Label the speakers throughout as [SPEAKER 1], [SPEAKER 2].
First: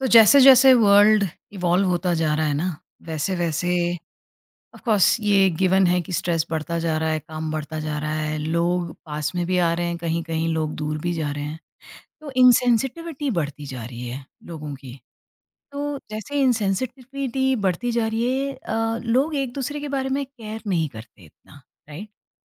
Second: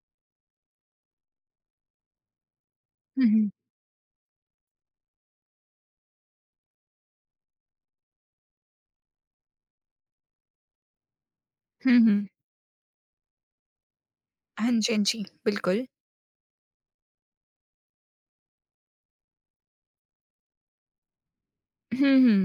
[SPEAKER 1] तो जैसे-जैसे world evolve होता जा रहा है ना,
[SPEAKER 2] हुँ, हुँ।
[SPEAKER 1] वैसे-वैसे ऑफ़ कोर्स ये गिवन है कि स्ट्रेस बढ़ता जा रहा है, काम बढ़ता जा रहा है, लोग पास में भी आ रहे हैं, कहीं-कहीं लोग दूर भी जा रहे हैं।
[SPEAKER 2] हुँ, हुँ।
[SPEAKER 1] तो इनसेंसिटिविटी बढ़ती जा रही है
[SPEAKER 2] हाँ
[SPEAKER 1] लोगों
[SPEAKER 2] जी,
[SPEAKER 1] की।
[SPEAKER 2] हाँ जी, बिल्कुल।
[SPEAKER 1] तो जैसे इनसेंसिटिविटी बढ़ती जा रही है लोग एक-दूसरे के बारे में केयर नहीं करते इतना,
[SPEAKER 2] हुँ,
[SPEAKER 1] राइट?
[SPEAKER 2] हुँ,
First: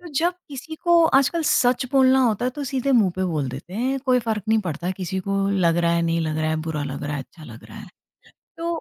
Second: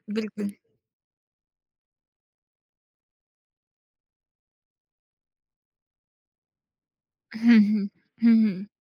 [SPEAKER 1] तो जब
[SPEAKER 2] बिल्कुल।
[SPEAKER 1] किसी को आजकल सच बोलना होता है तो सीधे मुंह पे बोल देते हैं, कोई फ़र्क नहीं पड़ता किसी को लग रहा है, नहीं लग रहा है, बुरा लग रहा है, अच्छा
[SPEAKER 2] हुँ,
[SPEAKER 1] लग रहा है।
[SPEAKER 2] हुँ। हुँ, हुँ।
[SPEAKER 1] तो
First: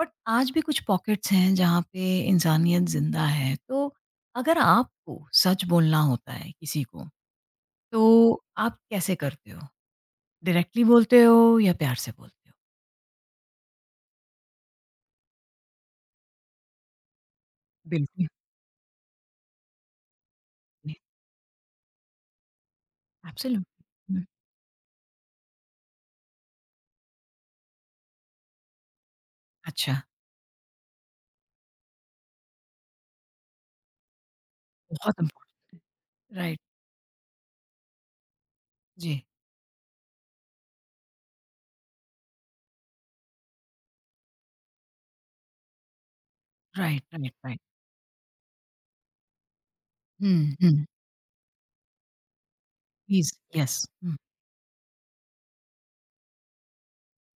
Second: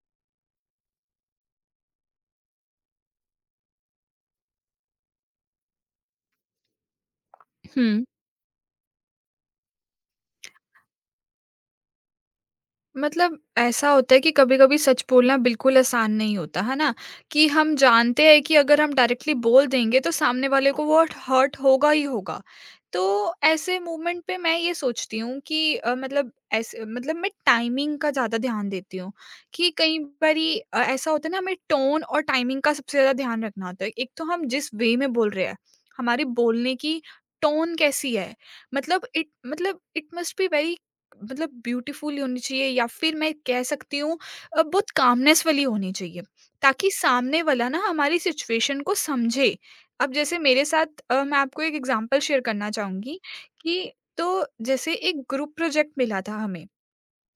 [SPEAKER 1] बट आज भी कुछ पॉकेट्स हैं जहाँ पे इंसानियत ज़िंदा है, तो अगर आपको सच बोलना होता है किसी को,
[SPEAKER 2] हुँ।
[SPEAKER 1] तो आप कैसे करते हो? डायरेक्टली बोलते हो या प्यार से बोलते हो?
[SPEAKER 2] मतलब ऐसा होता है कि कभी-कभी सच बोलना बिल्कुल आसान नहीं होता, है ना? कि हम जानते
[SPEAKER 1] बिल्कुल,
[SPEAKER 2] हैं कि अगर हम डायरेक्टली बोल देंगे तो सामने वाले को
[SPEAKER 1] नहीं,
[SPEAKER 2] वो हर्ट होगा ही होगा। तो ऐसे
[SPEAKER 1] एब्सोल्युटली।
[SPEAKER 2] मोमेंट
[SPEAKER 1] हुँ।
[SPEAKER 2] पे मैं ये सोचती हूँ कि अ, मतलब ऐसे मतलब मैं टाइमिंग का ज़्यादा ध्यान देती हूँ कि
[SPEAKER 1] अच्छा,
[SPEAKER 2] कई बारी ऐसा होता है ना हमें टोन और टाइमिंग का सबसे ज़्यादा ध्यान रखना होता है। एक तो हम जिस वे में
[SPEAKER 1] बहुत
[SPEAKER 2] बोल रहे हैं,
[SPEAKER 1] इम्पोर्टेंट
[SPEAKER 2] हमारे
[SPEAKER 1] है। राइट,
[SPEAKER 2] बोलने की टोन कैसी है? मतलब
[SPEAKER 1] जी,
[SPEAKER 2] इट मतलब इट मस्ट बी वेरी मतलब ब्यूटीफुल होनी चाहिए या फिर मैं कह सकती हूँ बहुत कामनेस वाली होनी चाहिए ताकि
[SPEAKER 1] राइट, राइट,
[SPEAKER 2] सामने
[SPEAKER 1] राइट।
[SPEAKER 2] वाला ना हमारी सिचुएशन को समझे। अब जैसे
[SPEAKER 1] हुँ,
[SPEAKER 2] मेरे
[SPEAKER 1] हुँ,
[SPEAKER 2] साथ मैं आपको एक एग्जांपल शेयर करना चाहूँगी
[SPEAKER 1] प्लीज़, यस,
[SPEAKER 2] कि
[SPEAKER 1] हुँ।
[SPEAKER 2] तो जैसे एक ग्रुप प्रोजेक्ट मिला था हमें,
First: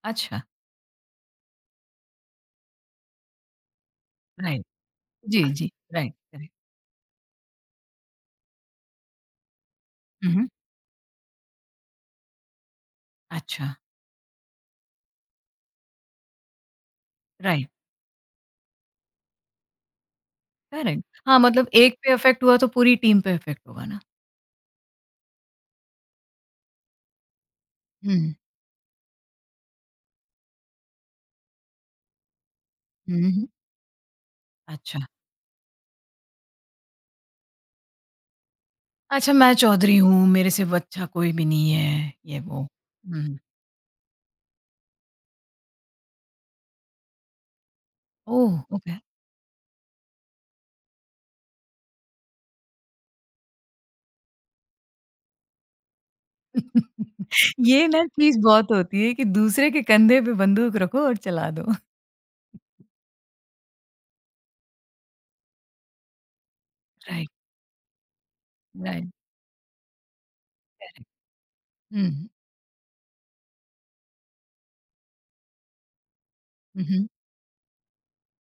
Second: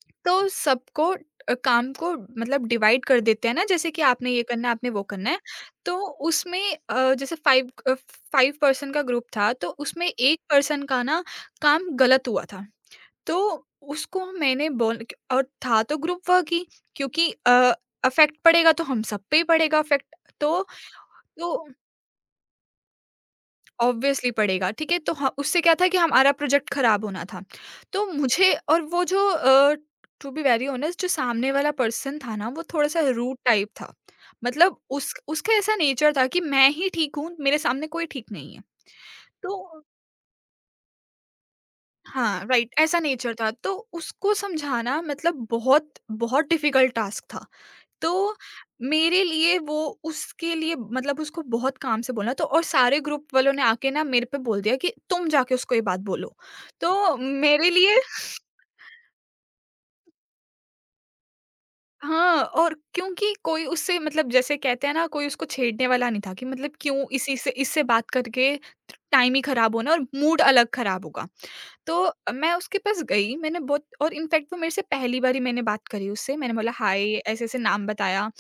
[SPEAKER 1] अच्छा,
[SPEAKER 2] तो सबको काम को मतलब डिवाइड कर देते हैं ना जैसे कि आपने ये
[SPEAKER 1] राइट।
[SPEAKER 2] करना है, आपने वो करना है।
[SPEAKER 1] जी, जी,
[SPEAKER 2] तो
[SPEAKER 1] राइट, करेक्ट।
[SPEAKER 2] उसमें जैसे 5 5 पर्सन का ग्रुप था तो उसमें
[SPEAKER 1] हुँ,
[SPEAKER 2] 1
[SPEAKER 1] हुँ।
[SPEAKER 2] पर्सन का ना काम गलत हुआ था। तो
[SPEAKER 1] अच्छा,
[SPEAKER 2] उसको मैंने बोल और था तो ग्रुप वर्क ही क्योंकि
[SPEAKER 1] राइट,
[SPEAKER 2] इफेक्ट पड़ेगा तो हम सब पे ही पड़ेगा इफेक्ट तो
[SPEAKER 1] करेक्ट। हाँ,
[SPEAKER 2] तो
[SPEAKER 1] मतलब एक पे इफ़ेक्ट हुआ तो पूरी टीम पे इफ़ेक्ट होगा ना।
[SPEAKER 2] ऑब्वियसली पड़ेगा ठीक है तो ह उससे क्या था कि हमारा प्रोजेक्ट खराब होना था। तो
[SPEAKER 1] हुँ,
[SPEAKER 2] मुझे और वो जो टू बी वेरी ऑनेस्ट जो सामने वाला पर्सन था ना वो थोड़ा-सा
[SPEAKER 1] हुँ,
[SPEAKER 2] रूड
[SPEAKER 1] हुँ।
[SPEAKER 2] टाइप था। मतलब
[SPEAKER 1] अच्छा,
[SPEAKER 2] उस उसका ऐसा नेचर था कि मैं ही ठीक हूँ, मेरे सामने कोई ठीक नहीं है।
[SPEAKER 1] अच्छा मैं
[SPEAKER 2] तो
[SPEAKER 1] चौधरी हूँ, मेरे से अच्छा कोई भी नहीं है, ये
[SPEAKER 2] हाँ,
[SPEAKER 1] वो।
[SPEAKER 2] राइट ऐसा नेचर
[SPEAKER 1] हुँ,
[SPEAKER 2] था, तो उसको समझाना मतलब बहुत, बहुत डिफ़िकल्ट टास्क था। तो
[SPEAKER 1] ओह! ओके।
[SPEAKER 2] मेरे लिए वो उसके लिए मतलब उसको बहुत काम से बोलना तो और सारे ग्रुप वालों ने आके ना मेरे पे बोल दिया कि तुम जाके उसको ये बात बोलो। तो मेरे
[SPEAKER 1] ये
[SPEAKER 2] लिए
[SPEAKER 1] ना चीज़ बहुत होती है कि दूसरे के कंधे पे बंदूक रखो और चला दो।
[SPEAKER 2] हाँ, और क्योंकि कोई उससे मतलब जैसे कहते हैं ना कोई उसको छेड़ने वाला नहीं था कि मतलब क्यों
[SPEAKER 1] राइट,
[SPEAKER 2] इसी से इससे बात करके
[SPEAKER 1] राइट,
[SPEAKER 2] टाइम ही खराब होना और मूड अलग
[SPEAKER 1] करेक्ट।
[SPEAKER 2] खराब होगा।
[SPEAKER 1] हुँ,
[SPEAKER 2] तो
[SPEAKER 1] हुँ,
[SPEAKER 2] मैं उसके पास गई, मैंने बहुत और इनफैक्ट वो मेरे से पहली बार ही मैंने बात करी उससे, मैंने बोला
[SPEAKER 1] हुँ,
[SPEAKER 2] हाय,
[SPEAKER 1] हुँ,
[SPEAKER 2] ऐसे-ऐसे नाम बताया।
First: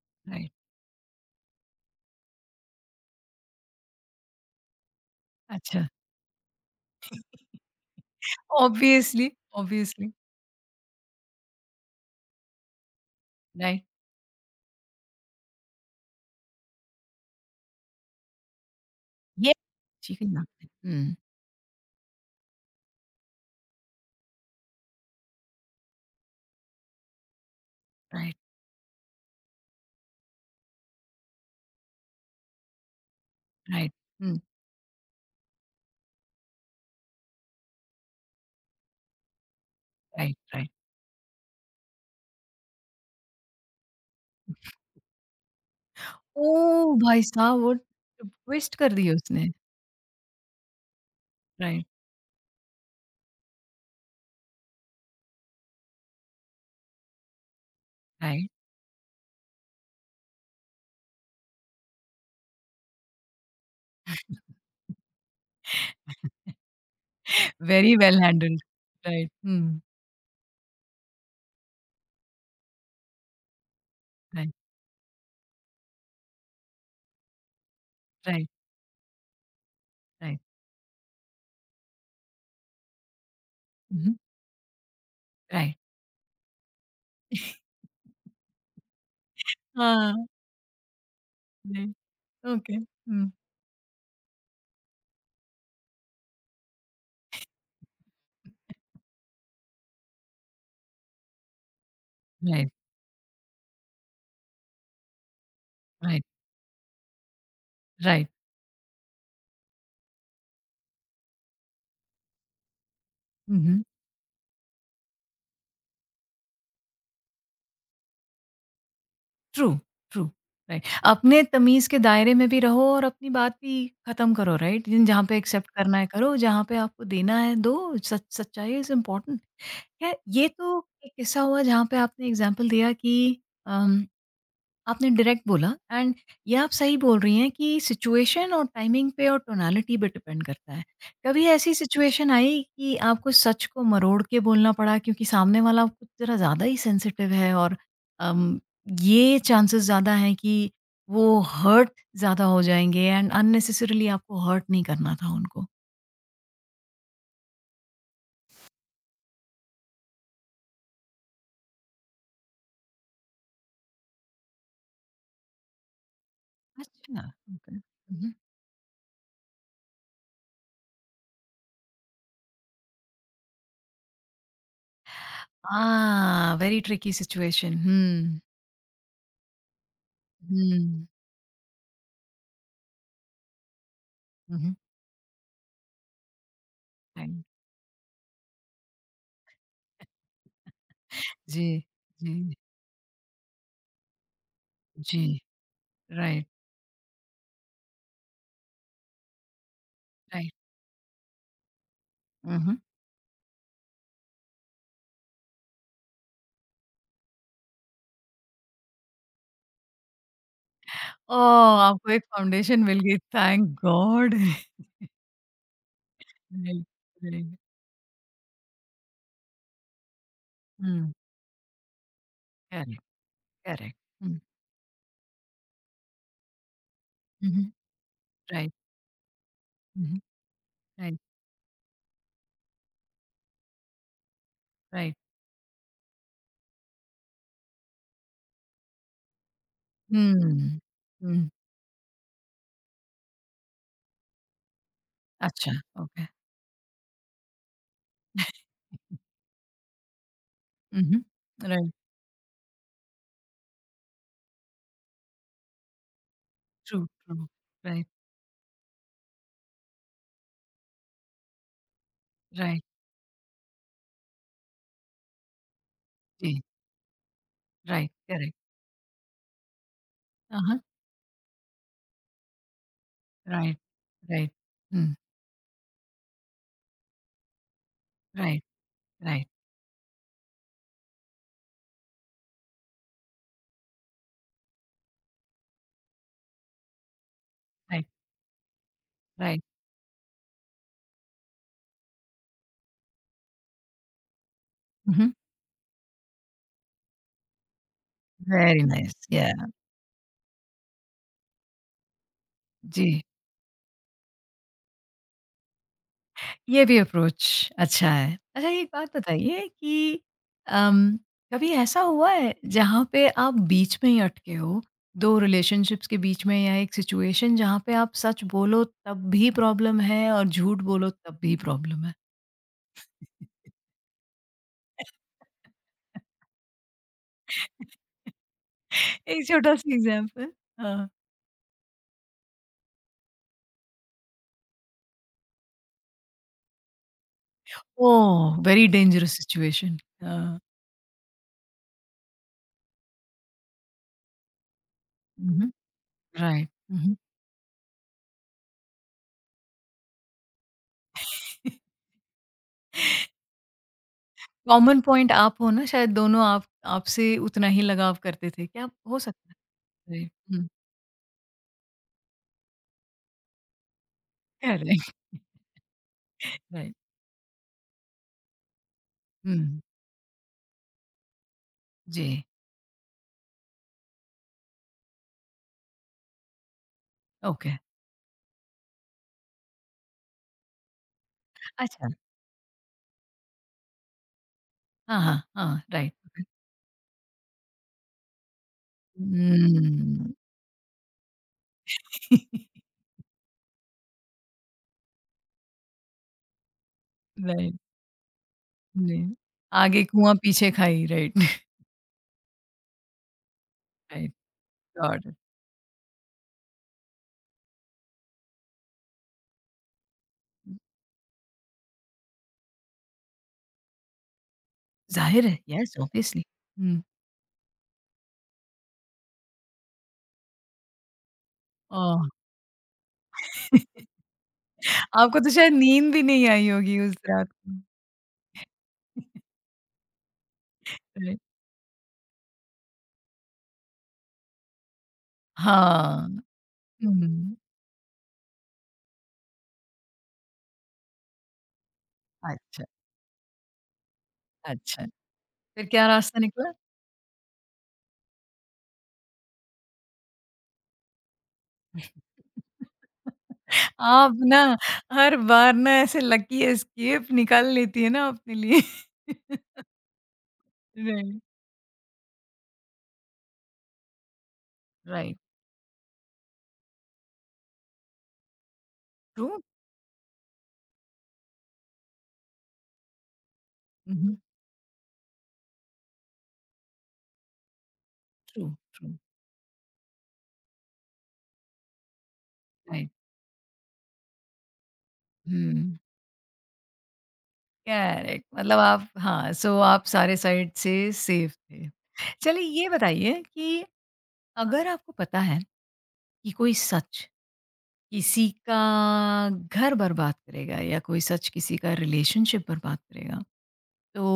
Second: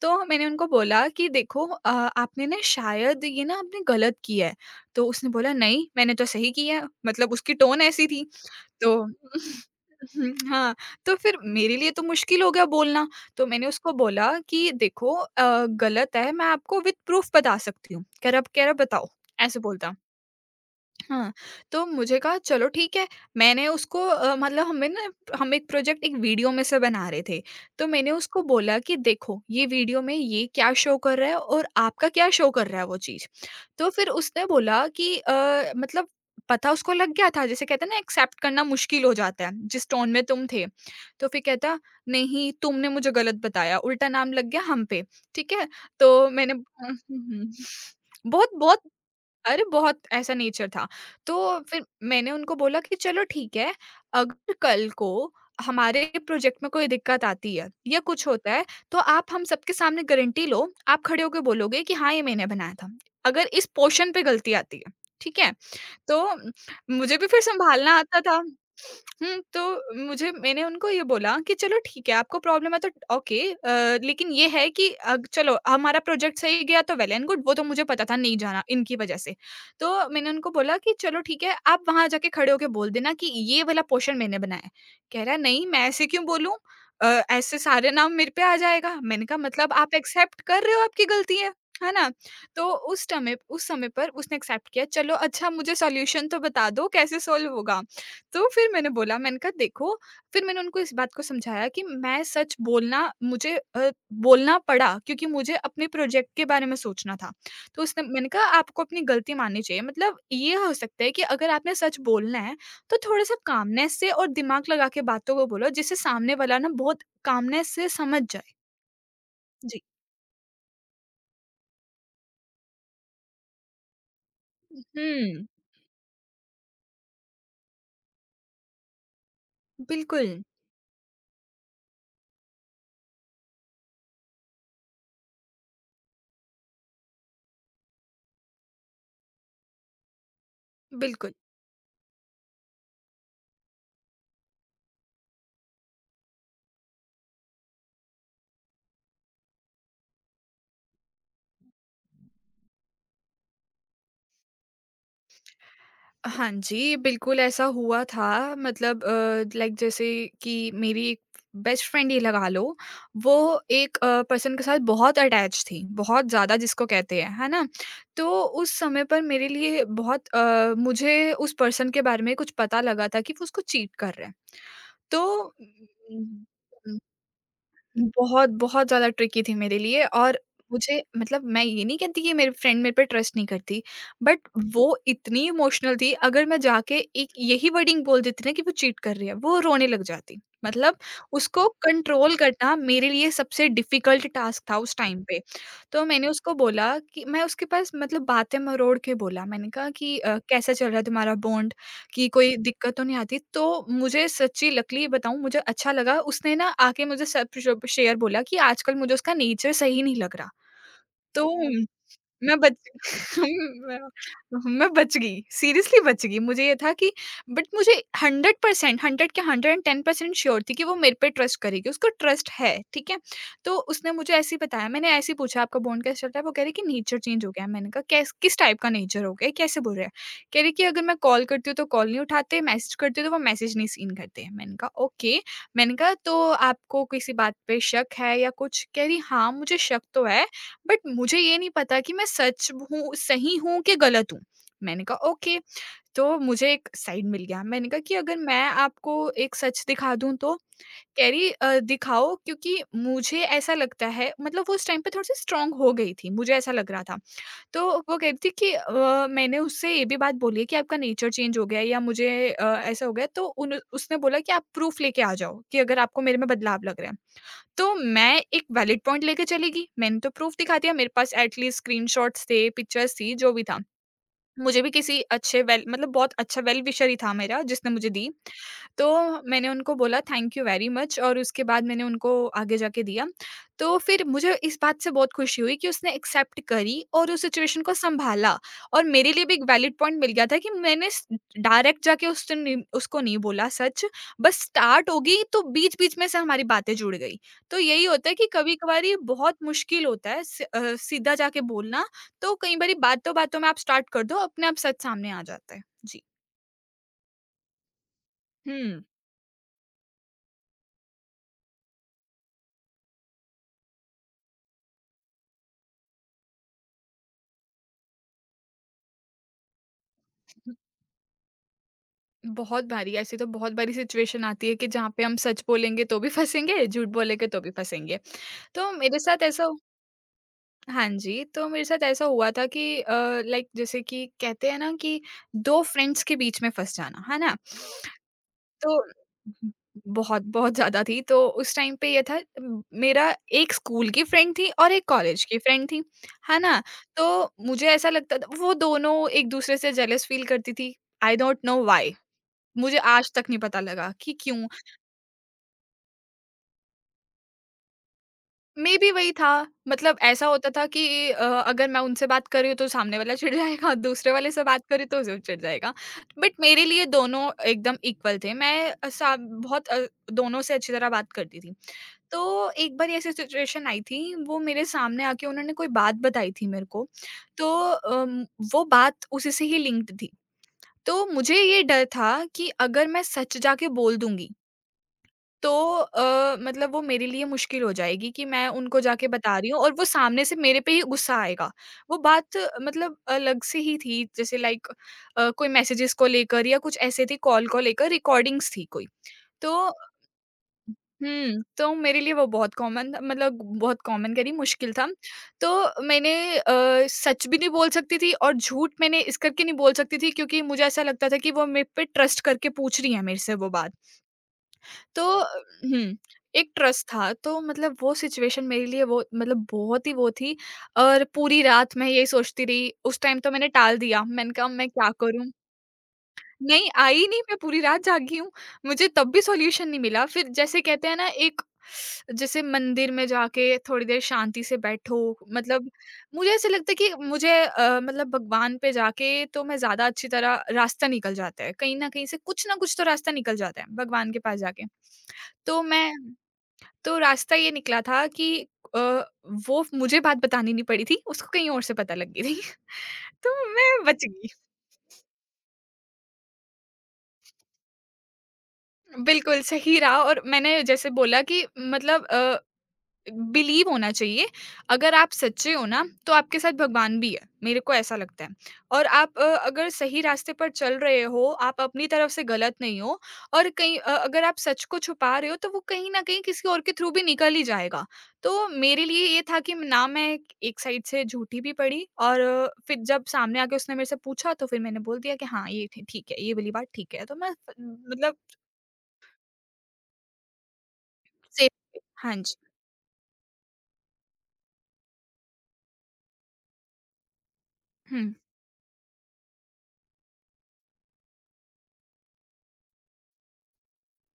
[SPEAKER 2] तो मैंने
[SPEAKER 1] राइट,
[SPEAKER 2] उनको बोला कि देखो आपने ना शायद ये ना आपने गलत किया है। तो उसने बोला
[SPEAKER 1] अच्छा।
[SPEAKER 2] नहीं, मैंने तो सही किया है, मतलब उसकी टोन ऐसी थी। तो
[SPEAKER 1] ऑब्वियसली, ऑब्वियसली।
[SPEAKER 2] हुँ, हाँ, तो फिर मेरे लिए तो मुश्किल हो गया बोलना, तो मैंने
[SPEAKER 1] राइट,
[SPEAKER 2] उसको बोला कि देखो गलत है, मैं आपको विद प्रूफ बता सकती हूँ। कह रहा बताओ,
[SPEAKER 1] ये
[SPEAKER 2] ऐसे बोलता।
[SPEAKER 1] ठीक है ना। हुँ,
[SPEAKER 2] हाँ, तो मुझे कहा चलो ठीक है, मैंने उसको मतलब हमें ना हम एक प्रोजेक्ट एक वीडियो में से बना रहे थे, तो मैंने
[SPEAKER 1] राइट।
[SPEAKER 2] उसको बोला कि देखो ये वीडियो में ये क्या शो कर रहा है और आपका क्या शो कर रहा है वो चीज़। तो
[SPEAKER 1] राइट।
[SPEAKER 2] फिर
[SPEAKER 1] हुँ,
[SPEAKER 2] उसने बोला कि मतलब पता उसको लग गया था जैसे कहते हैं ना एक्सेप्ट करना मुश्किल हो जाता है, जिस टोन में
[SPEAKER 1] राइट,
[SPEAKER 2] तुम थे।
[SPEAKER 1] राइट।
[SPEAKER 2] तो फिर कहता नहीं तुमने मुझे गलत बताया, उल्टा नाम लग गया हम पे, ठीक है? तो मैंने
[SPEAKER 1] ओह!
[SPEAKER 2] हुँ,
[SPEAKER 1] भाई
[SPEAKER 2] हुँ।
[SPEAKER 1] साहब वो ट्विस्ट
[SPEAKER 2] बहुत-बहुत
[SPEAKER 1] कर दी उसने।
[SPEAKER 2] अरे! बहुत ऐसा नेचर था। तो फिर
[SPEAKER 1] राइट,
[SPEAKER 2] मैंने उनको बोला कि चलो ठीक है, अगर कल को हमारे प्रोजेक्ट में कोई दिक्कत आती है या कुछ
[SPEAKER 1] राइट।
[SPEAKER 2] होता है, तो आप हम सबके सामने गारंटी लो, आप खड़े होके बोलोगे कि हाँ, ये मैंने बनाया था। अगर इस पोर्शन पे गलती आती है, ठीक है? तो मुझे भी फिर
[SPEAKER 1] वेरी
[SPEAKER 2] सँभालना
[SPEAKER 1] वेल
[SPEAKER 2] आता था।
[SPEAKER 1] हैंडल्ड। राइट,
[SPEAKER 2] हुँ,
[SPEAKER 1] हुँ,
[SPEAKER 2] तो मुझे मैंने उनको ये बोला कि चलो ठीक है, आपको प्रॉब्लम है तो ओके लेकिन ये
[SPEAKER 1] राइट,
[SPEAKER 2] है कि अग चलो हमारा प्रोजेक्ट सही गया तो वेल एंड गुड, वो तो मुझे पता था नहीं
[SPEAKER 1] राइट,
[SPEAKER 2] जाना इनकी वज़ह से। तो मैंने
[SPEAKER 1] राइट।
[SPEAKER 2] उनको बोला कि चलो ठीक है, आप वहाँ जाके खड़े होके बोल देना कि ये वाला
[SPEAKER 1] हुँ, हुँ,
[SPEAKER 2] पोर्शन मैंने बनाया है। कह रहा है, "नहीं,
[SPEAKER 1] राइट।
[SPEAKER 2] मैं ऐसे क्यों बोलूँ? ऐसे सारे नाम मेरे पे आ जाएगा।" मैंने कहा, "मतलब आप
[SPEAKER 1] हाँ,
[SPEAKER 2] एक्सेप्ट कर रहे हो आपकी गलती है
[SPEAKER 1] राइट,
[SPEAKER 2] ना? तो
[SPEAKER 1] ओके।
[SPEAKER 2] उस
[SPEAKER 1] हुँ,
[SPEAKER 2] समय उस समय पर उसने एक्सेप्ट किया, "चलो अच्छा मुझे सॉल्यूशन तो बता दो कैसे सॉल्व होगा?" तो फिर मैंने बोला मैंने कहा देखो फिर मैंने उनको इस बात को समझाया कि मैं सच
[SPEAKER 1] राइट,
[SPEAKER 2] बोलना मुझे बोलना पड़ा क्योंकि मुझे अपने
[SPEAKER 1] राइट,
[SPEAKER 2] प्रोजेक्ट के बारे में सोचना था। तो उसने मैंने
[SPEAKER 1] राइट।
[SPEAKER 2] कहा आपको अपनी गलती माननी चाहिए मतलब ये हो सकता है कि अगर आपने सच बोलना है, तो थोड़ा-सा
[SPEAKER 1] हुँ, हुँ।
[SPEAKER 2] कामनेस से और दिमाग लगा के बातों को बोलो जिससे सामने वाला ना बहुत कामनेस से समझ जाए।
[SPEAKER 1] ट्रू,
[SPEAKER 2] जी।
[SPEAKER 1] True, right. अपने तमीज़ के दायरे में भी रहो और अपनी बात भी ख़त्म करो राइट? जिन जहाँ पे
[SPEAKER 2] हुँ,
[SPEAKER 1] एक्सेप्ट करना है करो, जहाँ पे आपको देना है दो, सच सच्चाई इज़ इम्पोर्टेंट। ख़ैर
[SPEAKER 2] बिल्कुल,
[SPEAKER 1] ये तो एक किस्सा हुआ जहाँ पे आपने एग्ज़ाम्पल दिया कि अम आपने डायरेक्ट बोला एंड ये आप सही बोल रही हैं कि सिचुएशन और टाइमिंग पे और टोनालिटी पे डिपेंड करता है।
[SPEAKER 2] बिल्कुल।
[SPEAKER 1] कभी ऐसी सिचुएशन आई कि आपको सच को मरोड़ के बोलना पड़ा क्योंकि सामने वाला कुछ ज़रा ज़्यादा ही सेंसिटिव है और अम, ये चांसेस ज़्यादा हैं कि वो हर्ट ज़्यादा हो जाएँगे एंड अननेसेसरीली आपको हर्ट नहीं करना था उनको?
[SPEAKER 2] हाँ जी, बिल्कुल ऐसा हुआ था मतलब लाइक जैसे कि मेरी एक बेस्ट फ्रेंड ही लगा लो, वो एक पर्सन के साथ बहुत अटैच थी, बहुत ज़्यादा जिसको
[SPEAKER 1] अच्छा,
[SPEAKER 2] कहते हैं, है ना?
[SPEAKER 1] ओके। हुँ।
[SPEAKER 2] तो उस समय पर मेरे लिए बहुत मुझे उस पर्सन के बारे में कुछ पता लगा था कि वो उसको चीट कर रहा है। तो
[SPEAKER 1] हाँ, वेरी ट्रिकी सिचुएशन। हुँ।
[SPEAKER 2] बहुत, बहुत ज़्यादा ट्रिकी थी मेरे लिए और मुझे
[SPEAKER 1] हुँ।
[SPEAKER 2] मतलब मैं ये नहीं कहती कि मेरी फ्रेंड मेरे पे ट्रस्ट नहीं करती, बट
[SPEAKER 1] हुँ, हुँ।
[SPEAKER 2] वो इतनी इमोशनल थी, अगर मैं जाके एक
[SPEAKER 1] राइट।
[SPEAKER 2] यही वर्डिंग बोल देती ना कि वो चीट कर रही है, वो रोने लग जाती। मतलब
[SPEAKER 1] जी,
[SPEAKER 2] उसको कंट्रोल
[SPEAKER 1] जी,
[SPEAKER 2] करना मेरे लिए सबसे डिफ़िकल्ट टास्क था उस
[SPEAKER 1] जी।
[SPEAKER 2] टाइम पे। तो मैंने
[SPEAKER 1] राइट,
[SPEAKER 2] उसको बोला कि मैं उसके पास मतलब बातें मरोड़ के बोला, मैंने कहा कि
[SPEAKER 1] राइट।
[SPEAKER 2] "कैसा चल रहा है तुम्हारा बॉन्ड?" कि कोई
[SPEAKER 1] हुँ, हुँ।
[SPEAKER 2] दिक्कत तो नहीं आती, तो मुझे सच्ची लकीली बताऊँ मुझे अच्छा लगा, उसने ना आके मुझे सब शेयर बोला कि आजकल मुझे उसका नेचर सही नहीं लग रहा। तो
[SPEAKER 1] ओह! आपको एक
[SPEAKER 2] मैं बच
[SPEAKER 1] फाउंडेशन मिल गई, थैंक
[SPEAKER 2] मैं
[SPEAKER 1] गॉड!
[SPEAKER 2] मैं बच गई, सीरियसली बच गई। मुझे ये
[SPEAKER 1] राइट,
[SPEAKER 2] था कि
[SPEAKER 1] राइट।
[SPEAKER 2] बट मुझे 100% 100 क्या 110% श्योर थी कि वो
[SPEAKER 1] हुँ,
[SPEAKER 2] मेरे पे ट्रस्ट करेगी, उसको ट्रस्ट है,
[SPEAKER 1] करेक्ट,
[SPEAKER 2] ठीक है? तो
[SPEAKER 1] करेक्ट।
[SPEAKER 2] उसने मुझे
[SPEAKER 1] हुँ,
[SPEAKER 2] ऐसे ही बताया, मैंने ऐसे ही पूछा, "आपका बॉन्ड कैसे चल रहा है?" वो कह रही कि नेचर चेंज
[SPEAKER 1] हुँ,
[SPEAKER 2] हो
[SPEAKER 1] हुँ,
[SPEAKER 2] गया है। मैंने कहा, "कैस किस
[SPEAKER 1] राइट,
[SPEAKER 2] टाइप का नेचर हो गया है? कैसे बोल
[SPEAKER 1] हुँ,
[SPEAKER 2] रहे हैं?"
[SPEAKER 1] हुँ,
[SPEAKER 2] कह रही कि, "अगर मैं
[SPEAKER 1] राइट,
[SPEAKER 2] कॉल करती हूँ, तो कॉल नहीं उठाते, मैसेज करती हूँ, तो वो मैसेज नहीं सीन करते।" मैंने कहा,
[SPEAKER 1] राइट।
[SPEAKER 2] "ओके।" मैंने कहा, "तो आपको किसी बात पे शक है या कुछ?" कह रही, "हाँ, मुझे शक तो है।
[SPEAKER 1] हुँ,
[SPEAKER 2] बट मुझे
[SPEAKER 1] हुँ,
[SPEAKER 2] ये नहीं पता कि मैं सच हूँ सही हूँ कि गलत हूँ। मैंने कहा ओके,
[SPEAKER 1] अच्छा, ओके।
[SPEAKER 2] तो मुझे एक साइड मिल गया। मैंने कहा कि अगर मैं आपको एक सच दिखा दूँ तो?
[SPEAKER 1] हुँ, हुँ,
[SPEAKER 2] कह रही
[SPEAKER 1] राइट,
[SPEAKER 2] दिखाओ क्योंकि मुझे ऐसा लगता है मतलब वो उस टाइम पे थोड़ी-सी स्ट्रॉन्ग हो गई थी, मुझे ऐसा लग
[SPEAKER 1] ट्रू,
[SPEAKER 2] रहा था।
[SPEAKER 1] ट्रू,
[SPEAKER 2] तो
[SPEAKER 1] राइट,
[SPEAKER 2] वो कह रही थी कि मैंने उससे ये भी बात बोली है कि आपका नेचर चेंज हो गया है या मुझे
[SPEAKER 1] राइट,
[SPEAKER 2] ऐसा हो गया है तो उन उसने बोला कि आप प्रूफ लेके आ जाओ कि अगर आपको मेरे में
[SPEAKER 1] जी,
[SPEAKER 2] बदलाव लग रहा है। तो
[SPEAKER 1] राइट,
[SPEAKER 2] मैं
[SPEAKER 1] करेक्ट।
[SPEAKER 2] एक वैलिड पॉइंट लेके चली गई। मैंने तो प्रूफ़
[SPEAKER 1] आ
[SPEAKER 2] दिखा
[SPEAKER 1] हाँ,
[SPEAKER 2] दिया मेरे पास एट लीस्ट स्क्रीनशॉट्स थे, पिक्चर्स थी, जो भी
[SPEAKER 1] राइट,
[SPEAKER 2] था।
[SPEAKER 1] राइट,
[SPEAKER 2] मुझे भी
[SPEAKER 1] हुँ,
[SPEAKER 2] किसी अच्छे वेल मतलब बहुत अच्छा वेल विशर ही था मेरा जिसने मुझे दी।
[SPEAKER 1] राइट,
[SPEAKER 2] तो
[SPEAKER 1] राइट,
[SPEAKER 2] मैंने उनको बोला थैंक यू वेरी मच और उसके बाद मैंने उनको आगे जाके दिया। तो फिर मुझे इस बात से बहुत खुशी हुई कि उसने एक्सेप्ट करी और उस सिचुएशन को
[SPEAKER 1] राइट,
[SPEAKER 2] सँभाला और मेरे लिए भी
[SPEAKER 1] राइट।
[SPEAKER 2] एक वैलिड पॉइंट मिल गया था कि मैंने स डायरेक्ट जाके उससे नहीं उसको नहीं बोला सच, बस स्टार्ट
[SPEAKER 1] हुँ,
[SPEAKER 2] हो
[SPEAKER 1] हुँ,
[SPEAKER 2] गई तो बीच-बीच में से हमारी बातें जुड़ गई। तो यही होता है कि
[SPEAKER 1] वेरी
[SPEAKER 2] कभी-कभार
[SPEAKER 1] नाइस,
[SPEAKER 2] ये
[SPEAKER 1] या,
[SPEAKER 2] बहुत मुश्किल होता है सीधा जाके बोलना तो कई बारी
[SPEAKER 1] जी।
[SPEAKER 2] बातों-बातों में आप स्टार्ट कर दो, अपने आप सच सामने आ जाता है। जी।
[SPEAKER 1] ये भी अप्रोच अच्छा है। अच्छा एक
[SPEAKER 2] हुँ।
[SPEAKER 1] बात बताइए कि अम, कभी ऐसा हुआ है जहाँ पे आप बीच में ही अटके हो? 2 रिलेशनशिप्स के बीच में या एक सिचुएशन जहाँ पे आप सच बोलो तब भी प्रॉब्लम है और झूठ बोलो तब भी प्रॉब्लम है?
[SPEAKER 2] बहुत बारी ऐसी तो बहुत बारी सिचुएशन आती है कि जहाँ पे हम सच बोलेंगे तो भी फँसेंगे, झूठ बोलेंगे तो भी फँसेंगे। तो मेरे साथ
[SPEAKER 1] एक
[SPEAKER 2] ऐसा हु-
[SPEAKER 1] छोटा-सा एग्ज़ाम्पल?
[SPEAKER 2] हाँ
[SPEAKER 1] हाँ।
[SPEAKER 2] जी, तो मेरे साथ ऐसा हुआ था कि लाइक जैसे कि कहते हैं ना कि 2 फ्रेंड्स के बीच में फँस जाना, है ना?
[SPEAKER 1] ओह! वेरी
[SPEAKER 2] तो
[SPEAKER 1] डेंजरस सिचुएशन।
[SPEAKER 2] बहुत,
[SPEAKER 1] हाँ।
[SPEAKER 2] बहुत ज़्यादा थी, तो उस टाइम पे ये था मेरा एक स्कूल की फ्रेंड थी और एक कॉलेज की
[SPEAKER 1] उहुँ,
[SPEAKER 2] फ्रेंड थी, है
[SPEAKER 1] राइट।
[SPEAKER 2] ना?
[SPEAKER 1] उहुँ।
[SPEAKER 2] तो मुझे ऐसा लगता था वो दोनों एक-दूसरे से जेलस फील करती थी, आई डोंट नो व्हाई मुझे आज तक नहीं पता लगा कि क्यों?
[SPEAKER 1] कॉमन पॉइंट आप हो ना शायद दोनों आप आपसे उतना ही लगाव करते थे। क्या
[SPEAKER 2] मेबी
[SPEAKER 1] हो
[SPEAKER 2] वही था।
[SPEAKER 1] सकता है?
[SPEAKER 2] मतलब
[SPEAKER 1] राइट।
[SPEAKER 2] ऐसा
[SPEAKER 1] हुँ।
[SPEAKER 2] होता था कि अगर मैं उनसे बात कर रही हूँ, तो सामने वाला चिढ़ जाएगा, दूसरे वाले से बात कर रही
[SPEAKER 1] करेक्ट।
[SPEAKER 2] हूँ, तो वो चिढ़ जाएगा। बट मेरे
[SPEAKER 1] राइट।
[SPEAKER 2] लिए दोनों एकदम इक्वल थे, मैं सा
[SPEAKER 1] हुँ।
[SPEAKER 2] बहुत दोनों से अच्छी तरह बात करती थी।
[SPEAKER 1] जी।
[SPEAKER 2] तो एक बार ऐसी सिचुएशन आई थी, वो मेरे सामने आके उन्होंने कोई बात बताई थी मेरे को। तो
[SPEAKER 1] ओके।
[SPEAKER 2] वो बात उसी से ही लिंक्ड थी, तो मुझे ये डर
[SPEAKER 1] अच्छा।
[SPEAKER 2] था कि अगर मैं सच जाके बोल दूंगी,
[SPEAKER 1] हाँ, हाँ,
[SPEAKER 2] तो
[SPEAKER 1] हाँ। राइट।
[SPEAKER 2] मतलब वो मेरे लिए मुश्किल हो जाएगी कि मैं उनको जाके बता रही हूँ और वो
[SPEAKER 1] हम्म।
[SPEAKER 2] सामने से मेरे पे ही गुस्सा आएगा। वो बात मतलब अलग से ही थी, जैसे लाइक कोई मैसेजेस को लेकर या कुछ ऐसे थी, कॉल
[SPEAKER 1] राइट।
[SPEAKER 2] को लेकर रिकॉर्डिंग्स थी कोई।
[SPEAKER 1] जी।
[SPEAKER 2] तो
[SPEAKER 1] आगे कुआँ पीछे खाई। राइट।
[SPEAKER 2] हुँ, तो मेरे लिए वो बहुत कॉमन था, मतलब बहुत
[SPEAKER 1] राइट।
[SPEAKER 2] कॉमन कह रही मुश्किल था।
[SPEAKER 1] Got it.
[SPEAKER 2] तो मैंने सच भी नहीं बोल सकती थी और झूठ मैंने इस करके नहीं बोल सकती थी, क्योंकि मुझे ऐसा लगता था कि वो मेरे पे ट्रस्ट करके पूछ रही है मेरे से वो बात। तो
[SPEAKER 1] ज़ाहिर है। Yes
[SPEAKER 2] hmm,
[SPEAKER 1] obviously.
[SPEAKER 2] एक
[SPEAKER 1] हुँ।
[SPEAKER 2] ट्रस्ट था, तो मतलब वो सिचुएशन मेरे लिए वो मतलब बहुत ही वो थी। और पूरी रात मैं
[SPEAKER 1] ओह!
[SPEAKER 2] यही सोचती रही। उस टाइम तो मैंने टाल दिया, मैंने कहा मैं क्या
[SPEAKER 1] आपको तो
[SPEAKER 2] करूँ?
[SPEAKER 1] शायद नींद भी नहीं आई
[SPEAKER 2] नहीं,
[SPEAKER 1] होगी उस
[SPEAKER 2] आई नहीं,
[SPEAKER 1] रात
[SPEAKER 2] मैं
[SPEAKER 1] को।
[SPEAKER 2] पूरी रात जागी हूँ। मुझे तब भी सॉल्यूशन नहीं मिला। फिर जैसे कहते हैं ना,
[SPEAKER 1] राइट।
[SPEAKER 2] एक जैसे मंदिर में जाके थोड़ी देर शांति से बैठो, मतलब
[SPEAKER 1] हाँ।
[SPEAKER 2] मुझे ऐसा लगता है कि मुझे
[SPEAKER 1] हुँ।
[SPEAKER 2] मतलब भगवान पे जाके तो मैं ज़्यादा अच्छी तरह रास्ता निकल जाता है। कहीं न कहीं से कुछ ना
[SPEAKER 1] अच्छा,
[SPEAKER 2] कुछ तो रास्ता निकल जाता है भगवान के पास जाके।
[SPEAKER 1] अच्छा।
[SPEAKER 2] तो
[SPEAKER 1] फिर क्या
[SPEAKER 2] मैं
[SPEAKER 1] रास्ता निकला?
[SPEAKER 2] तो रास्ता ये निकला था कि अ, वो मुझे बात बतानी नहीं पड़ी थी, उसको कहीं और से पता लग गई थी। तो मैं बच
[SPEAKER 1] आप
[SPEAKER 2] गई।
[SPEAKER 1] ना हर बार ना ऐसे लकी एस्केप निकाल लेती है ना अपने लिए।
[SPEAKER 2] बिल्कुल, सही रहा, और मैंने जैसे
[SPEAKER 1] राइट।
[SPEAKER 2] बोला कि मतलब बिलीव होना चाहिए। अगर आप
[SPEAKER 1] राइट,
[SPEAKER 2] सच्चे हो ना, तो आपके साथ भगवान भी है, मेरे को ऐसा लगता है। और आप
[SPEAKER 1] ट्रू।
[SPEAKER 2] अगर सही रास्ते पर चल रहे हो, आप अपनी तरफ से गलत नहीं हो। और कहीं
[SPEAKER 1] उहुँ,
[SPEAKER 2] अगर आप सच को छुपा रहे हो, तो वो कहीं न कहीं किसी और के थ्रू भी निकल ही जाएगा।
[SPEAKER 1] ट्रू,
[SPEAKER 2] तो मेरे
[SPEAKER 1] ट्रू,
[SPEAKER 2] लिए ये था कि ना मैं एक साइड से झूठी भी पड़ी और फिर
[SPEAKER 1] राइट।
[SPEAKER 2] जब सामने आके उसने मेरे से पूछा, तो फिर मैंने बोल दिया कि हाँ, ये
[SPEAKER 1] हुँ,
[SPEAKER 2] ठी ठीक है, ये वाली बात ठीक है। तो मैं मतलब
[SPEAKER 1] करेक्ट मतलब आप हाँ, सो आप सारे साइड से सेफ थे।
[SPEAKER 2] सेफ। हाँ जी।
[SPEAKER 1] चलिए ये बताइए कि अगर आपको पता है कि कोई सच
[SPEAKER 2] हुँ,
[SPEAKER 1] किसी का घर बर्बाद करेगा या कोई सच किसी का रिलेशनशिप बर्बाद करेगा तो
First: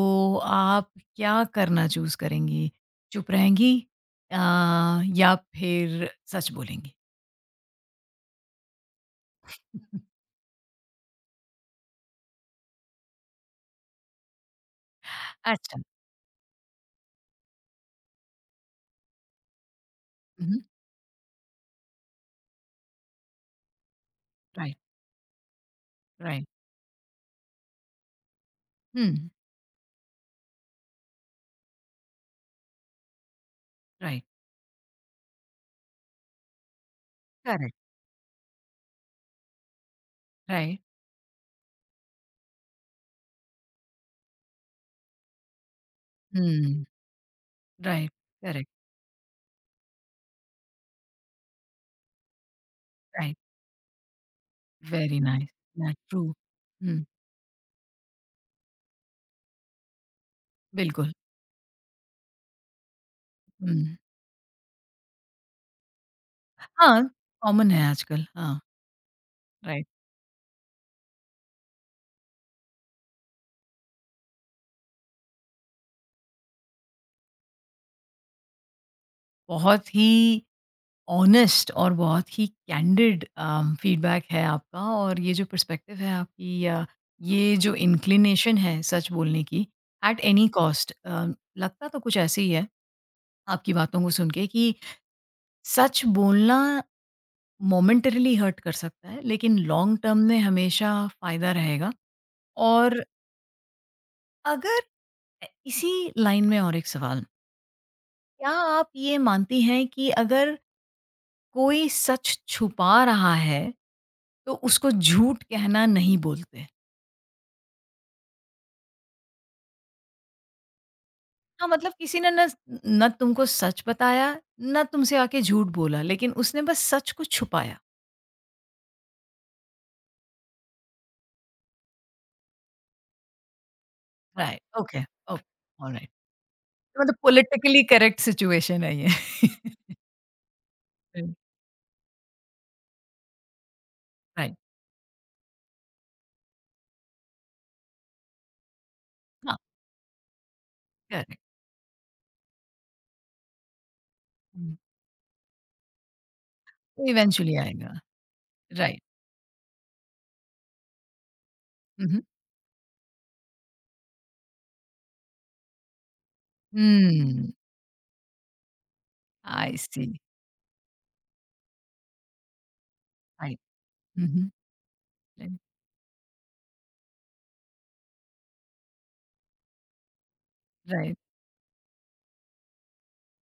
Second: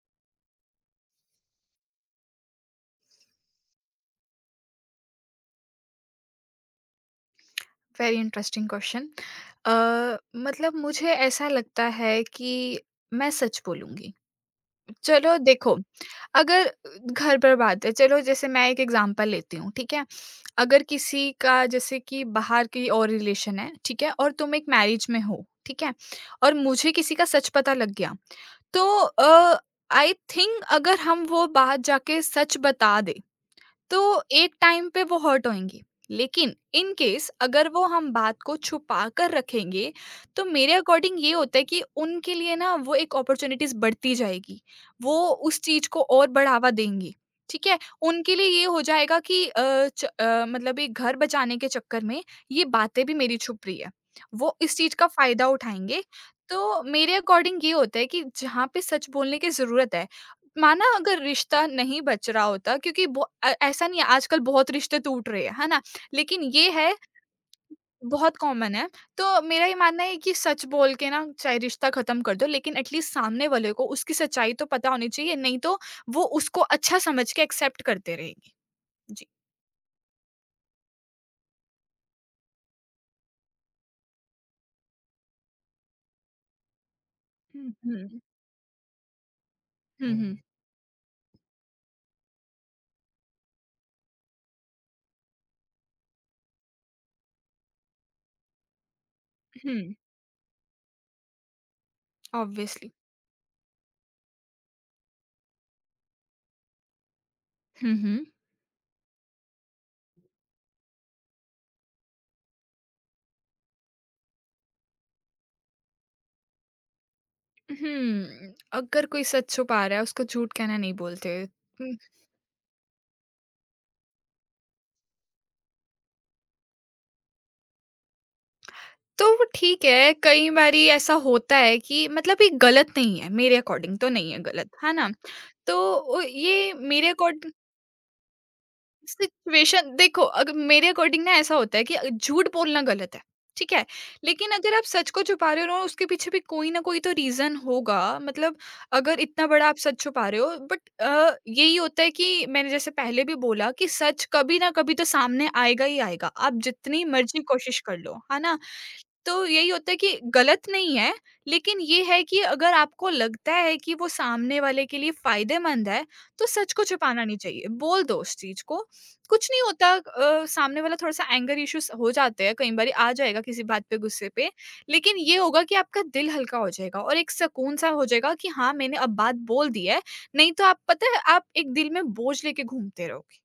[SPEAKER 1] आप क्या करना चूज़ करेंगी? चुप रहेंगी अ, या फिर सच बोलेंगी?
[SPEAKER 2] Very interesting question. अ, मतलब मुझे ऐसा लगता है कि मैं सच बोलूँगी। चलो देखो,
[SPEAKER 1] अच्छा।
[SPEAKER 2] अगर घर पर बात है, चलो जैसे मैं एक एग्ज़ाम्पल लेती हूँ, ठीक है?
[SPEAKER 1] हुँ,
[SPEAKER 2] अगर किसी का जैसे कि बाहर की और रिलेशन है, ठीक है? और तुम एक
[SPEAKER 1] राइट,
[SPEAKER 2] मैरिज में हो, ठीक है?
[SPEAKER 1] राइट।
[SPEAKER 2] और मुझे किसी का सच पता लग गया, तो
[SPEAKER 1] हुँ,
[SPEAKER 2] आई थिंक अगर हम वो बात जाके सच बता दें,
[SPEAKER 1] राइट,
[SPEAKER 2] तो एक टाइम पे वो हर्ट होंगी, लेकिन इन केस अगर
[SPEAKER 1] करेक्ट,
[SPEAKER 2] वो हम बात को छुपा कर रखेंगे, तो मेरे
[SPEAKER 1] राइट।
[SPEAKER 2] अकॉर्डिंग ये होता है कि उनके लिए ना वो एक अपॉर्चुनिटीज बढ़ती जाएगी, वो उस चीज को और बढ़ावा
[SPEAKER 1] हुँ,
[SPEAKER 2] देंगी। ठीक है,
[SPEAKER 1] राइट,
[SPEAKER 2] उनके लिए ये
[SPEAKER 1] करेक्ट,
[SPEAKER 2] हो जाएगा कि मतलब ये घर बचाने के चक्कर में ये बातें भी
[SPEAKER 1] राइट।
[SPEAKER 2] मेरी छुप रही है, वो इस चीज का
[SPEAKER 1] वेरी
[SPEAKER 2] फायदा
[SPEAKER 1] नाइस, या
[SPEAKER 2] उठाएंगे।
[SPEAKER 1] ट्रू।
[SPEAKER 2] तो
[SPEAKER 1] हुँ,
[SPEAKER 2] मेरे अकॉर्डिंग ये होता है कि जहाँ पे सच बोलने की जरूरत है, माना
[SPEAKER 1] बिल्कुल।
[SPEAKER 2] अगर रिश्ता नहीं बच रहा होता, क्योंकि
[SPEAKER 1] हुँ।
[SPEAKER 2] ऐसा नहीं है, आजकल बहुत रिश्ते टूट रहे हैं, है ना? लेकिन ये है,
[SPEAKER 1] हाँ, कॉमन है आजकल।
[SPEAKER 2] बहुत
[SPEAKER 1] हाँ,
[SPEAKER 2] कॉमन है। तो मेरा ये
[SPEAKER 1] राइट।
[SPEAKER 2] मानना है कि सच बोल के ना चाहे रिश्ता खत्म कर दो, लेकिन एटलीस्ट सामने वाले को उसकी सच्चाई तो पता होनी चाहिए, नहीं तो वो उसको अच्छा समझ के एक्सेप्ट करते रहेगी। जी।
[SPEAKER 1] बहुत ही ऑनेस्ट और बहुत ही कैंडिड फीडबैक है आपका और ये जो पर्सपेक्टिव है आपकी ये
[SPEAKER 2] हम्म,
[SPEAKER 1] जो
[SPEAKER 2] हम्म,
[SPEAKER 1] इंक्लिनेशन है सच बोलने की एट
[SPEAKER 2] हम्म,
[SPEAKER 1] एनी कॉस्ट लगता तो कुछ ऐसे ही है आपकी बातों को सुन के कि सच बोलना मोमेंटरीली हर्ट कर सकता है लेकिन
[SPEAKER 2] हम्म,
[SPEAKER 1] लॉन्ग टर्म में हमेशा फ़ायदा रहेगा
[SPEAKER 2] ऑब्वियसली।
[SPEAKER 1] और अगर इसी लाइन में और एक सवाल
[SPEAKER 2] हम्म, obviously,
[SPEAKER 1] क्या आप ये मानती हैं कि अगर कोई सच छुपा रहा है तो उसको झूठ कहना नहीं बोलते।
[SPEAKER 2] हम्म, हम्म, अगर कोई सच छुपा रहा है उसको झूठ कहना नहीं बोलते।
[SPEAKER 1] हाँ, मतलब किसी ने नस ना तुमको सच बताया, ना तुमसे आके झूठ बोला, लेकिन उसने बस सच को छुपाया।
[SPEAKER 2] तो वो ठीक है, कई बारी ऐसा होता है कि मतलब ये गलत नहीं है, मेरे अकॉर्डिंग तो नहीं है
[SPEAKER 1] राइट,
[SPEAKER 2] गलत, है
[SPEAKER 1] ओके,
[SPEAKER 2] ना?
[SPEAKER 1] ओके,
[SPEAKER 2] तो
[SPEAKER 1] ऑलराइट।
[SPEAKER 2] ये
[SPEAKER 1] तो
[SPEAKER 2] मेरे
[SPEAKER 1] मतलब
[SPEAKER 2] अकॉर्डिंग।
[SPEAKER 1] पॉलिटिकली करेक्ट सिचुएशन है ये।
[SPEAKER 2] सिचुएशन देखो, अगर मेरे अकॉर्डिंग ना
[SPEAKER 1] हुँ,
[SPEAKER 2] ऐसा होता है कि झूठ बोलना गलत है, ठीक है। लेकिन
[SPEAKER 1] राइट,
[SPEAKER 2] अगर आप सच को छुपा रहे हो ना, उसके पीछे भी कोई ना कोई तो रीजन होगा, मतलब अगर इतना
[SPEAKER 1] हाँ,
[SPEAKER 2] बड़ा आप सच छुपा रहे हो,
[SPEAKER 1] करेक्ट,
[SPEAKER 2] बट यही होता है कि मैंने जैसे पहले भी बोला कि सच कभी ना
[SPEAKER 1] हुँ,
[SPEAKER 2] कभी तो सामने आएगा ही आएगा, आप जितनी मर्जी
[SPEAKER 1] इवेंचुअली
[SPEAKER 2] कोशिश
[SPEAKER 1] आएगा,
[SPEAKER 2] कर लो, है ना?
[SPEAKER 1] राइट,
[SPEAKER 2] तो यही होता है कि गलत नहीं है, लेकिन ये
[SPEAKER 1] हुँ,
[SPEAKER 2] है
[SPEAKER 1] हुँ।
[SPEAKER 2] कि अगर आपको लगता है कि वो सामने वाले के लिए फायदेमंद है, तो सच को छुपाना नहीं
[SPEAKER 1] हुँ,
[SPEAKER 2] चाहिए, बोल दो उस चीज को। कुछ नहीं
[SPEAKER 1] आई
[SPEAKER 2] होता,
[SPEAKER 1] सी।
[SPEAKER 2] सामने वाला थोड़ा-सा एंगर इश्यूज़ हो जाते हैं, कई बारी आ जाएगा
[SPEAKER 1] राइट,
[SPEAKER 2] किसी बात पे,
[SPEAKER 1] हुँ,
[SPEAKER 2] गुस्से पे,
[SPEAKER 1] हुँ,
[SPEAKER 2] लेकिन ये
[SPEAKER 1] राइट,
[SPEAKER 2] होगा कि आपका दिल हल्का हो जाएगा और एक सुकून-सा हो जाएगा कि हाँ, मैंने अब बात बोल दी है। नहीं तो आप पता
[SPEAKER 1] राइट।
[SPEAKER 2] है आप एक दिल में बोझ लेके घूमते रहोगे।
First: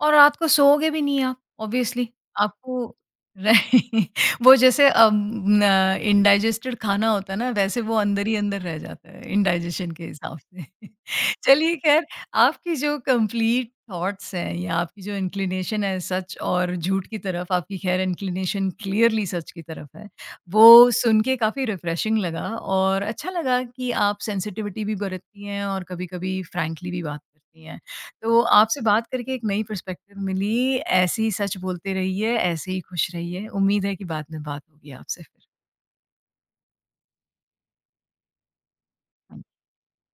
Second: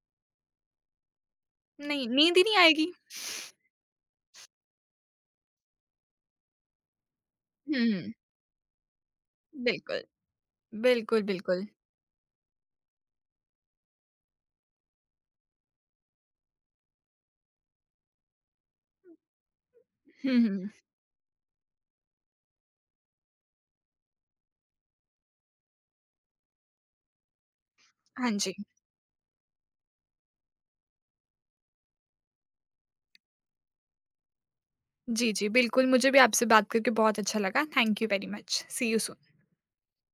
[SPEAKER 1] और रात को सोओगे भी नहीं आप ऑब्वियसली
[SPEAKER 2] नहीं, नींद ही नहीं आएगी।
[SPEAKER 1] आपको राइट वो जैसे इंडाइजेस्टेड खाना होता है ना वैसे वो
[SPEAKER 2] हुँ,
[SPEAKER 1] अंदर ही अंदर रह जाता है इंडाइजेशन
[SPEAKER 2] बिल्कुल।
[SPEAKER 1] के हिसाब से
[SPEAKER 2] बिल्कुल, बिल्कुल।
[SPEAKER 1] चलिए खैर आपकी जो कंप्लीट थॉट्स हैं या आपकी जो इंक्लिनेशन है सच और झूठ की तरफ आपकी खैर इंक्लिनेशन क्लियरली सच की तरफ है
[SPEAKER 2] हुँ, हुँ।
[SPEAKER 1] वो सुन के काफ़ी रिफ्रेशिंग लगा और अच्छा लगा कि आप सेंसिटिविटी भी बरतती हैं और कभी-कभी फ्रैंकली भी बात करती हैं
[SPEAKER 2] हाँ
[SPEAKER 1] तो
[SPEAKER 2] जी।
[SPEAKER 1] आपसे बात करके एक नई पर्सपेक्टिव मिली। ऐसे ही सच बोलते रहिए, ऐसे ही खुश रहिए। उम्मीद है कि बाद में बात होगी आपसे
[SPEAKER 2] जी,
[SPEAKER 1] फिर।
[SPEAKER 2] जी, बिल्कुल मुझे भी आपसे बात करके बहुत अच्छा लगा। Thank you very much. See you soon.